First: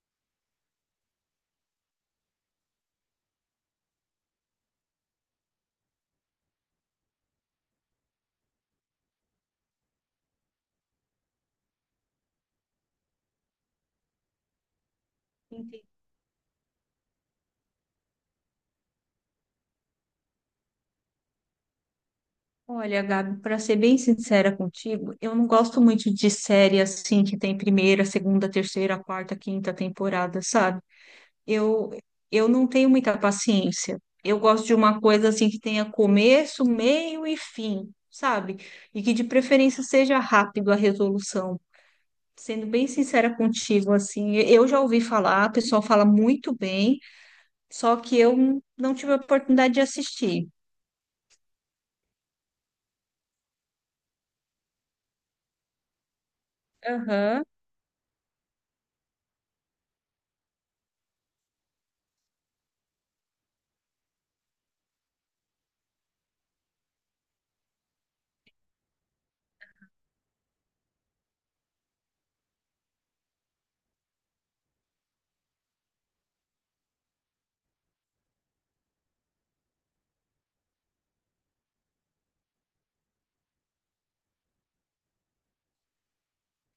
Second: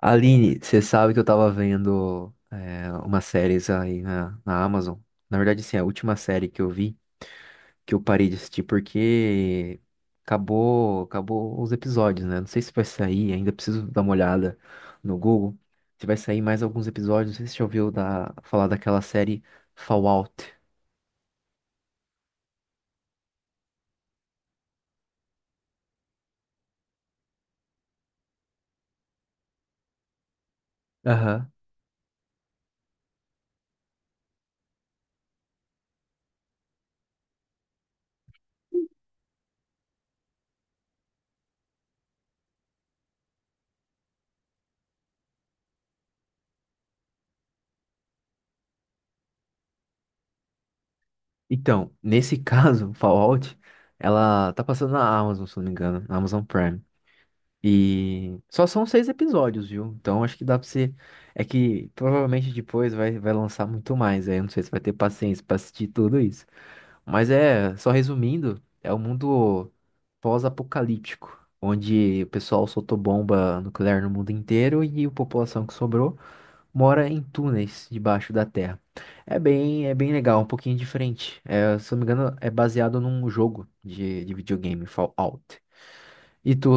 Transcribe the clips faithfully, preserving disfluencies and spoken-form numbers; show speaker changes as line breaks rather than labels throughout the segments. Aline, você sabe que eu tava vendo é, umas séries aí na, na Amazon. Na verdade, sim, a última série que eu vi, que eu parei de assistir porque acabou, acabou os episódios, né? Não sei se vai sair, ainda preciso dar uma olhada no Google.
Entendi.
Se vai sair mais alguns episódios, não sei se você já ouviu da, falar daquela série Fallout.
Olha, Gabi, para ser bem sincera contigo, eu não gosto muito de série assim que tem primeira, segunda, terceira, quarta, quinta temporada, sabe?
Aham.
Eu eu não tenho muita paciência. Eu gosto de uma coisa assim que tenha começo, meio e fim, sabe? E que de preferência seja rápido a resolução. Sendo bem sincera contigo, assim, eu já ouvi falar, o pessoal fala muito bem, só que eu não tive a oportunidade de assistir.
Então, nesse caso, Fallout, ela tá passando na Amazon, se não me engano, na Amazon Prime.
Aham.
E só são seis episódios, viu? Então acho que dá pra você. É que provavelmente depois vai, vai lançar muito mais. Aí eu não sei se vai ter paciência pra assistir tudo isso. Mas é, só resumindo, é um mundo pós-apocalíptico, onde o pessoal soltou bomba nuclear no mundo inteiro e a população que sobrou mora em túneis debaixo da terra. É bem, é bem legal, um pouquinho diferente. É, se eu não me engano, é baseado num jogo de, de videogame, Fallout. E tu,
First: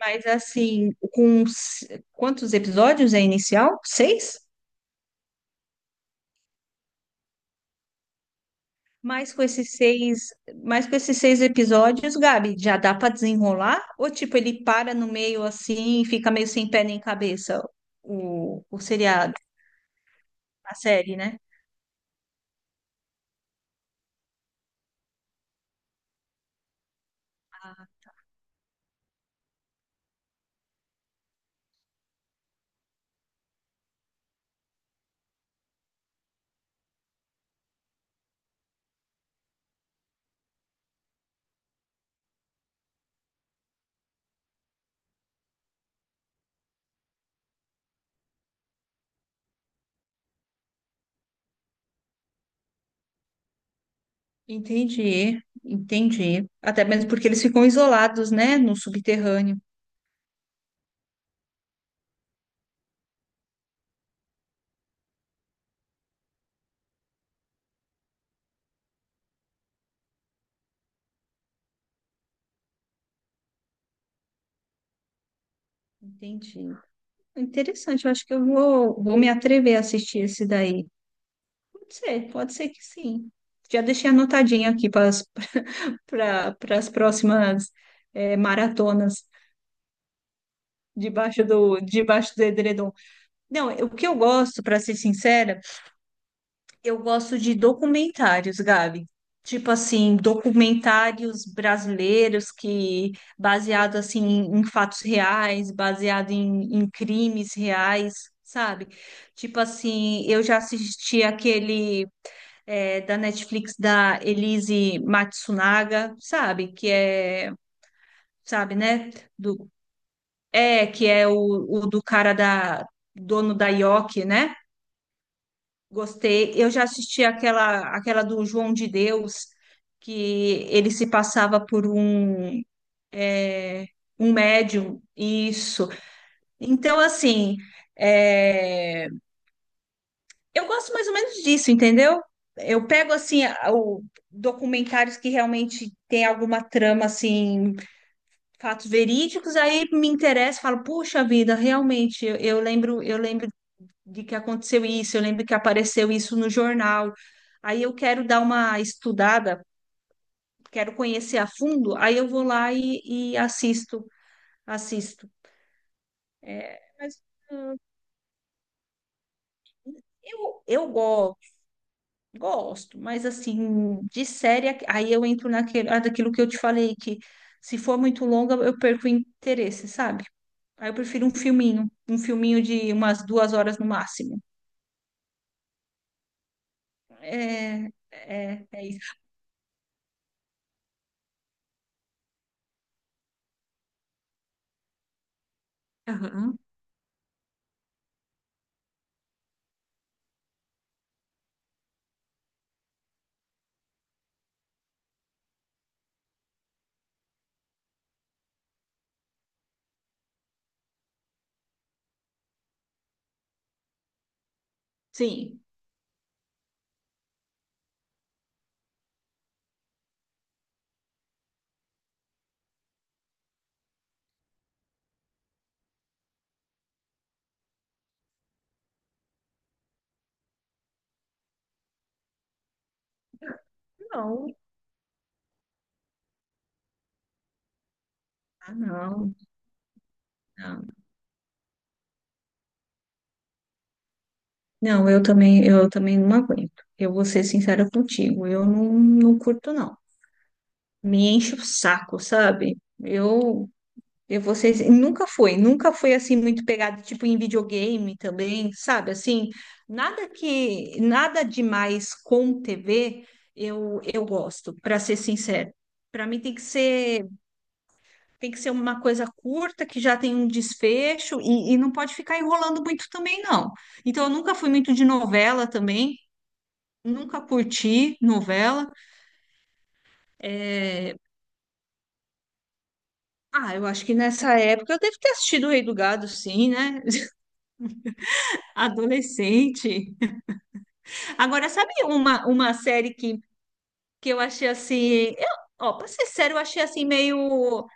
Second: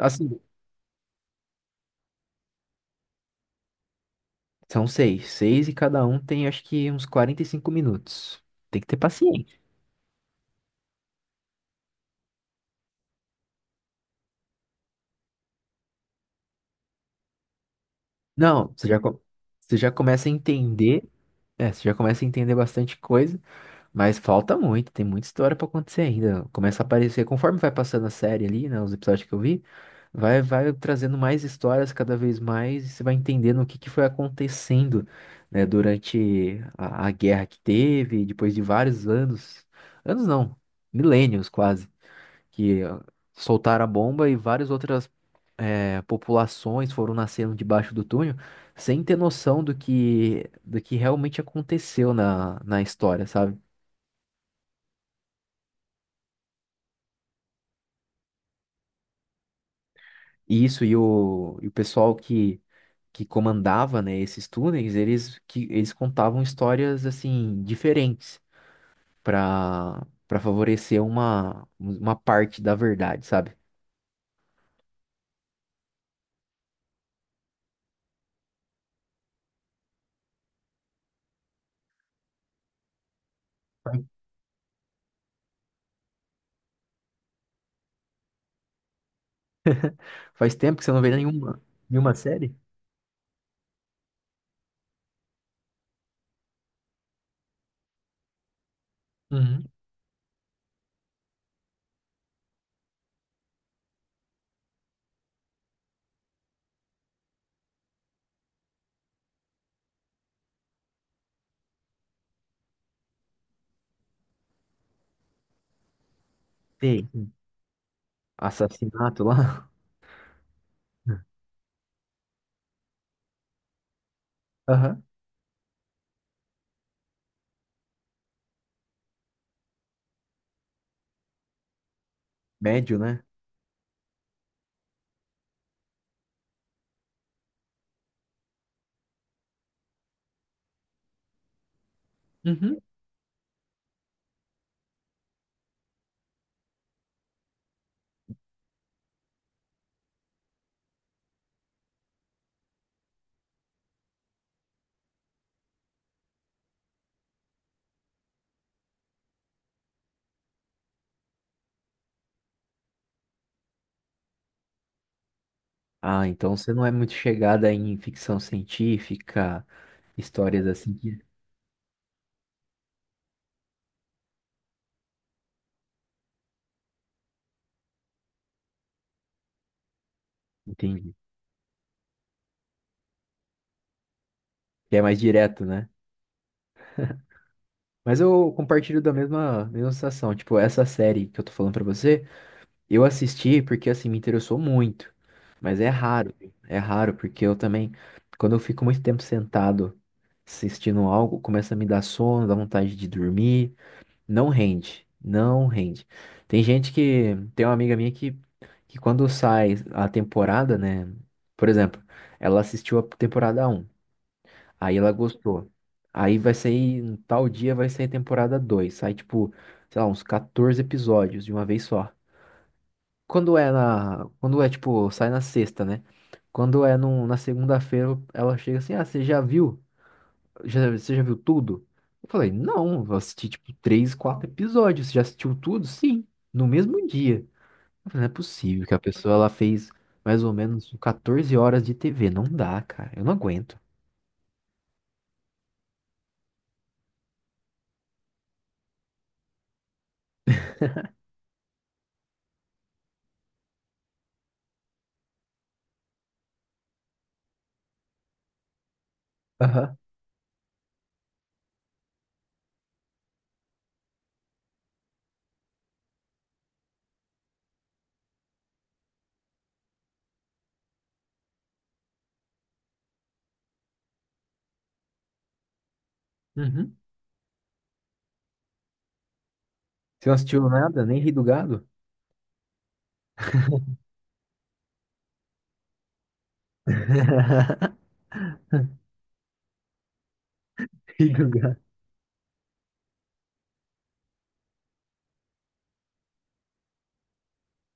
Mas assim, com s- quantos episódios é inicial? Seis?
São seis. Seis e cada um tem, acho que, uns quarenta e cinco minutos. Tem que ter
Mas com
paciência.
esses seis, mas com esses seis episódios, Gabi, já dá para desenrolar? Ou tipo, ele para no meio assim, e fica meio sem pé nem cabeça o,
Não,
o
você já, co-
seriado,
você já começa a
a
entender.
série, né?
É, você já começa a entender bastante coisa, mas falta muito, tem muita história pra acontecer ainda. Começa a aparecer, conforme vai passando a série ali, né, os episódios que eu vi, vai, vai trazendo mais histórias cada vez mais, e você vai entendendo o que que foi acontecendo, né, durante a, a guerra que teve, depois de vários anos, anos não, milênios quase que ah, soltaram a bomba e várias outras eh, populações foram nascendo debaixo do túnel sem ter noção do que, do que realmente aconteceu na, na história, sabe?
Entendi, entendi. Até mesmo porque eles ficam isolados, né, no subterrâneo.
E isso e o, e o pessoal que, que comandava, né, esses túneis, eles, que, eles contavam histórias, assim, diferentes para para favorecer uma, uma parte da verdade, sabe?
Entendi. Interessante, eu acho que eu vou, vou me atrever a assistir esse daí. Pode ser, pode ser que sim. Já deixei anotadinho aqui para as pra- pras próximas eh, maratonas
Faz tempo que você não vê
debaixo
nenhuma,
do,
nenhuma
debaixo do
série?
edredom. Não, o que eu gosto, para ser sincera, eu gosto de documentários, Gabi.
Uhum.
Tipo assim, documentários brasileiros que baseado assim em fatos reais, baseado em, em crimes reais, sabe? Tipo assim, eu já assisti aquele é, da Netflix da Elise Matsunaga, sabe? Que
Tem
é, sabe, né?
assassinato
Do,
lá.
é, que é o, o do cara da dono da Yoki, né?
Aham.
Gostei. Eu já assisti aquela, aquela do João de Deus, que ele se passava por um,
Médio, né?
é, um médium. Isso. Então, assim, é, eu gosto mais ou menos disso, entendeu?
Uhum.
Eu pego, assim, a- o... documentários que realmente tem alguma trama, assim, fatos verídicos, aí me interessa, falo, puxa vida, realmente, eu, eu lembro, eu lembro de que aconteceu isso, eu lembro que apareceu isso no jornal. Aí eu quero dar uma estudada, quero conhecer a fundo, aí eu vou lá e, e assisto, assisto.
Ah, então você
É,
não é muito
mas
chegada em ficção científica,
eu,
histórias
eu
assim que.
gosto, gosto, mas assim, de série, aí eu entro naquele, ah, daquilo que eu te falei, que se for muito longa, eu perco o interesse, sabe? Aí eu
Entendi.
prefiro um filminho, um filminho de umas duas horas no máximo.
Que é mais direto, né?
É,
Mas eu
é, é
compartilho da
isso.
mesma, mesma sensação. Tipo, essa série que eu tô falando pra você, eu assisti porque, assim, me interessou muito. Mas é raro.
Aham.
É raro, porque eu também, quando eu fico muito tempo sentado assistindo algo, começa a me dar sono, dá vontade de dormir. Não rende, não rende. Tem gente que, tem uma amiga minha que, que quando sai a temporada, né? Por exemplo, ela assistiu a temporada um, aí ela
Sim.
gostou. Aí vai sair, em tal dia vai sair a temporada dois, sai tipo, sei lá, uns quatorze episódios de uma vez só. Quando é na, quando é tipo, sai na sexta, né? Quando é no, na segunda-feira, ela chega assim, ah, você já viu? Já, você já viu tudo? Eu falei, não, eu assisti tipo três, quatro
Não,
episódios. Você já assistiu tudo? Sim, no mesmo dia. Eu falei, não é
ah,
possível que a pessoa
não.
ela fez mais ou
Não,
menos quatorze horas de T V. Não dá, cara. Eu não aguento.
não, eu também, eu também não aguento. Eu vou ser sincera contigo, eu não, não curto, não. Me enche o saco, sabe? Eu, eu vou ser, nunca foi, nunca foi assim muito pegado, tipo em videogame também, sabe? Assim,
Aham.
nada que, nada demais com T V, eu, eu gosto, para ser sincera. Para mim tem que ser, tem que ser uma coisa curta, que já tem um desfecho e, e não pode ficar enrolando muito também, não. Então, eu nunca fui muito de novela também.
Uhum.
Nunca curti novela.
Você não assistiu nada,
É,
nem Ri do Gado?
ah, eu acho que nessa época eu devo ter assistido O Rei do Gado, sim, né? Adolescente.
Ih, do
Agora,
gato.
sabe uma, uma série que, que eu achei assim. Eu, ó, pra ser sério, eu achei assim meio.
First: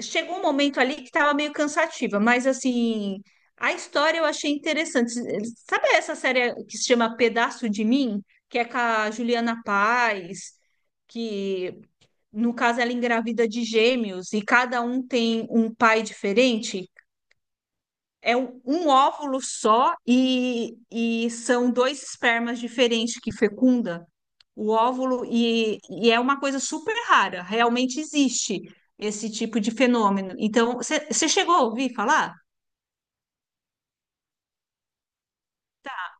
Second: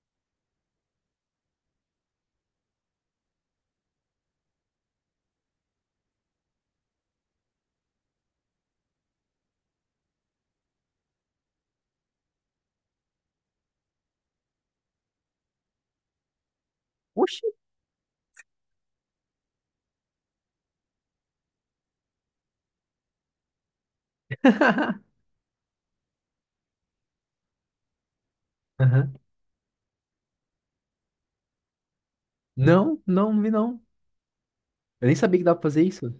Chegou um momento ali que tava meio cansativa, mas assim. A história eu achei interessante. Sabe essa série que se chama Pedaço de Mim? Que é com a Juliana Paz, que, no caso, ela engravida de gêmeos e cada um tem um pai diferente.
Oxi!
É um, um óvulo só e, e são dois espermas diferentes que fecunda o óvulo e, e é uma coisa super rara. Realmente existe
Aham.
esse tipo de fenômeno. Então, você chegou a ouvir falar?
Não, não, não vi não. Eu nem sabia que dava pra fazer isso.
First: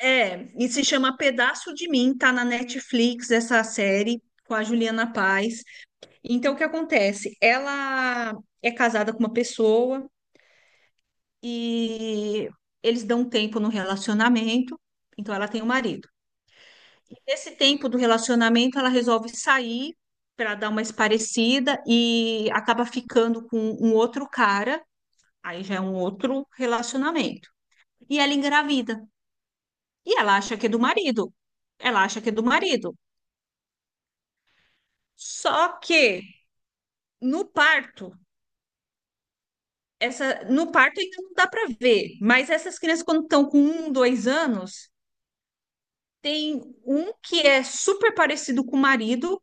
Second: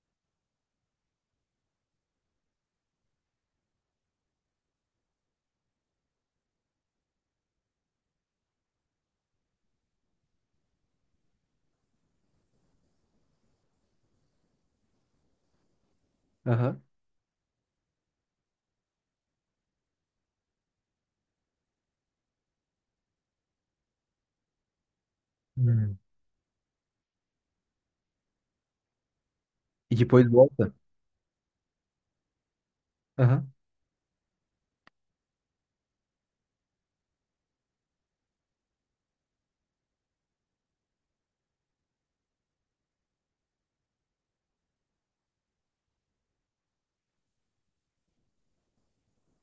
É, e se chama Pedaço de Mim, tá na Netflix essa série com a Juliana Paz. Então, o que acontece? Ela é casada com uma pessoa e eles dão um tempo no relacionamento, então ela tem o um marido.
Aham.
Nesse tempo do relacionamento, ela resolve sair para dar uma esparecida e acaba ficando com um outro cara, aí já é um
Hum.
outro relacionamento. E ela engravida.
E
E
depois
ela acha que é
volta.
do marido. Ela acha que é do marido.
Aham.
Só que no parto, essa no parto ainda não dá para ver, mas essas crianças quando estão com um, dois anos, tem um que é super parecido com o marido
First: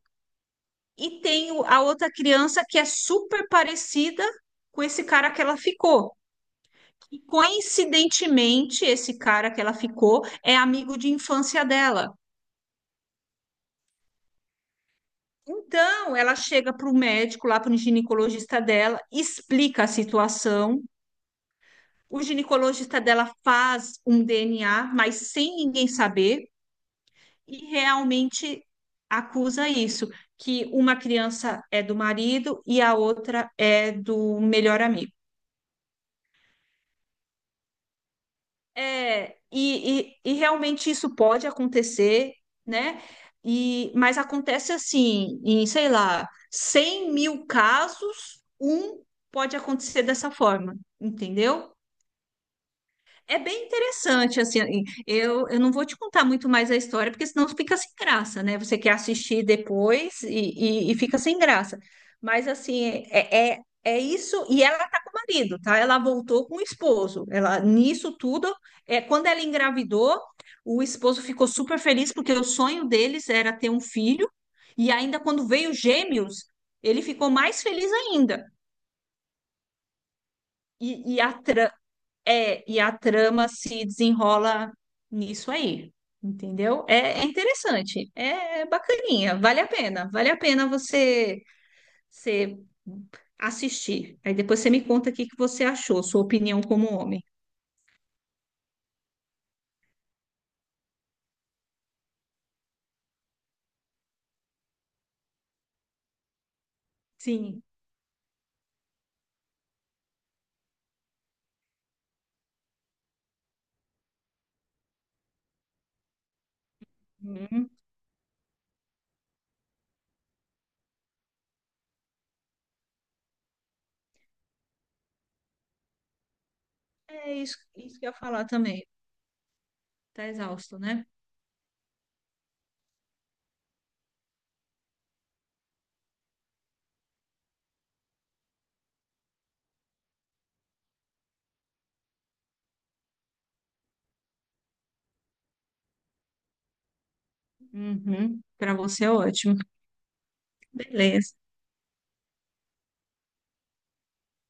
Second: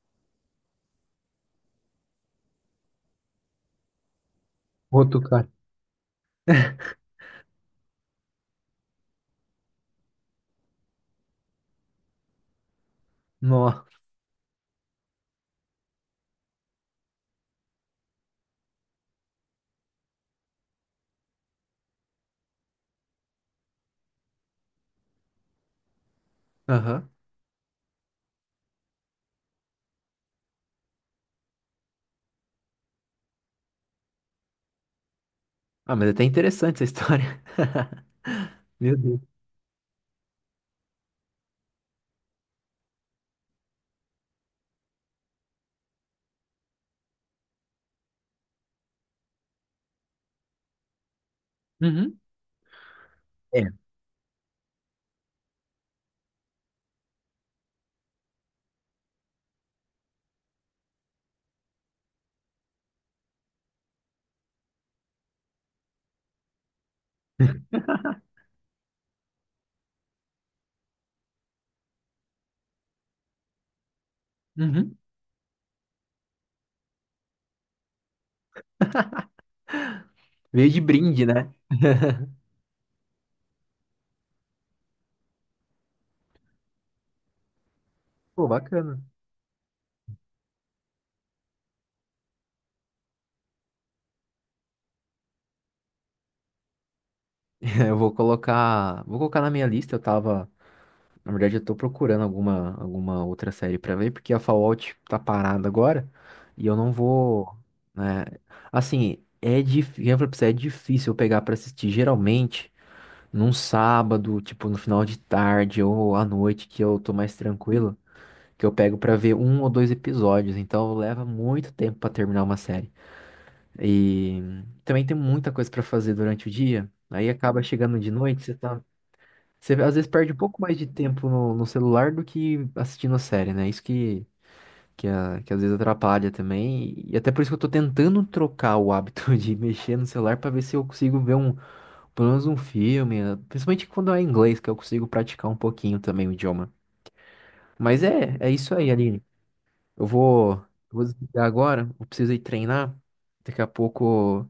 e tem o- a outra criança que é super parecida com esse
Outro
cara que
cara.
ela ficou. E coincidentemente, esse cara que ela ficou é amigo de infância dela.
Nossa.
Então, ela chega para o médico, lá para o ginecologista dela, explica a situação. O ginecologista dela faz um D N A, mas sem ninguém saber. E realmente acusa isso, que uma criança é do marido e a outra é do melhor amigo.
Ah, mas é até interessante essa história. Meu Deus.
É, e, e, e realmente isso pode acontecer, né? E, mas acontece assim, em, sei lá, cem mil casos, um pode acontecer dessa forma, entendeu?
Uhum,
É
é,
bem interessante, assim, eu, eu não vou te contar muito mais a história, porque senão fica sem graça, né? Você quer assistir depois e, e, e fica sem graça. Mas, assim, é, é, é isso, e ela tá com o marido, tá? Ela voltou com o esposo, ela, nisso tudo, é, quando ela engravidou, o esposo ficou super feliz, porque o sonho deles era ter um filho, e
uhum.
ainda quando veio gêmeos, ele ficou mais feliz ainda.
Veio de
E, e
brinde,
a
né?
é, e a trama se desenrola nisso aí, entendeu? É, é interessante,
Pô,
é é
bacana.
bacaninha, vale a pena, vale a pena você, você assistir. Aí depois você me conta o que que você achou, sua opinião como homem.
Eu vou colocar, vou colocar na minha lista. Eu tava, na verdade, eu tô procurando alguma, alguma outra série pra ver, porque a Fallout tá parada agora e eu não vou,
Sim.
né? Assim, é difícil, eu falei pra você, é difícil eu pegar pra assistir. Geralmente, num sábado, tipo, no final de tarde ou à noite, que eu tô mais
Uhum.
tranquilo. Que eu pego pra ver um ou dois episódios, então leva muito tempo pra terminar uma série. E também tem muita coisa pra fazer durante o dia, aí
É isso,
acaba chegando
isso que
de
eu ia
noite,
falar
você tá,
também.
você às vezes
Tá
perde um pouco mais
exausto,
de
né?
tempo no, no celular do que assistindo a série, né? Isso que que, a- que às vezes atrapalha também, e até por isso que eu tô tentando trocar o hábito de mexer no celular pra ver se eu consigo ver um, pelo menos um filme, eh, principalmente quando é em inglês, que eu consigo praticar um pouquinho também o idioma. Mas é,
Uhum.
é isso
Para
aí,
você é
Aline.
ótimo.
Eu vou, eu vou
Beleza.
desligar agora, eu preciso ir treinar. Daqui a pouco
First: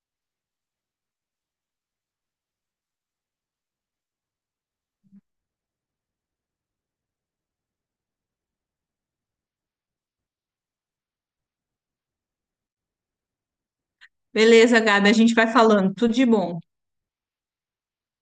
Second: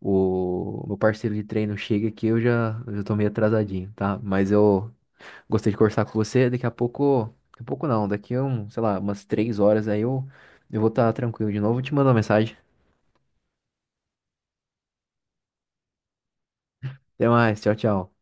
o meu parceiro de treino chega aqui, eu já, eu já tô meio atrasadinho, tá? Mas eu gostei de conversar com você. Daqui a pouco, daqui a pouco não, daqui a um, sei lá, umas três horas aí eu, eu vou estar tranquilo de novo. Eu te mando uma mensagem.
Beleza, Gabi, a gente vai falando. Tudo de bom.
Até mais, tchau, tchau.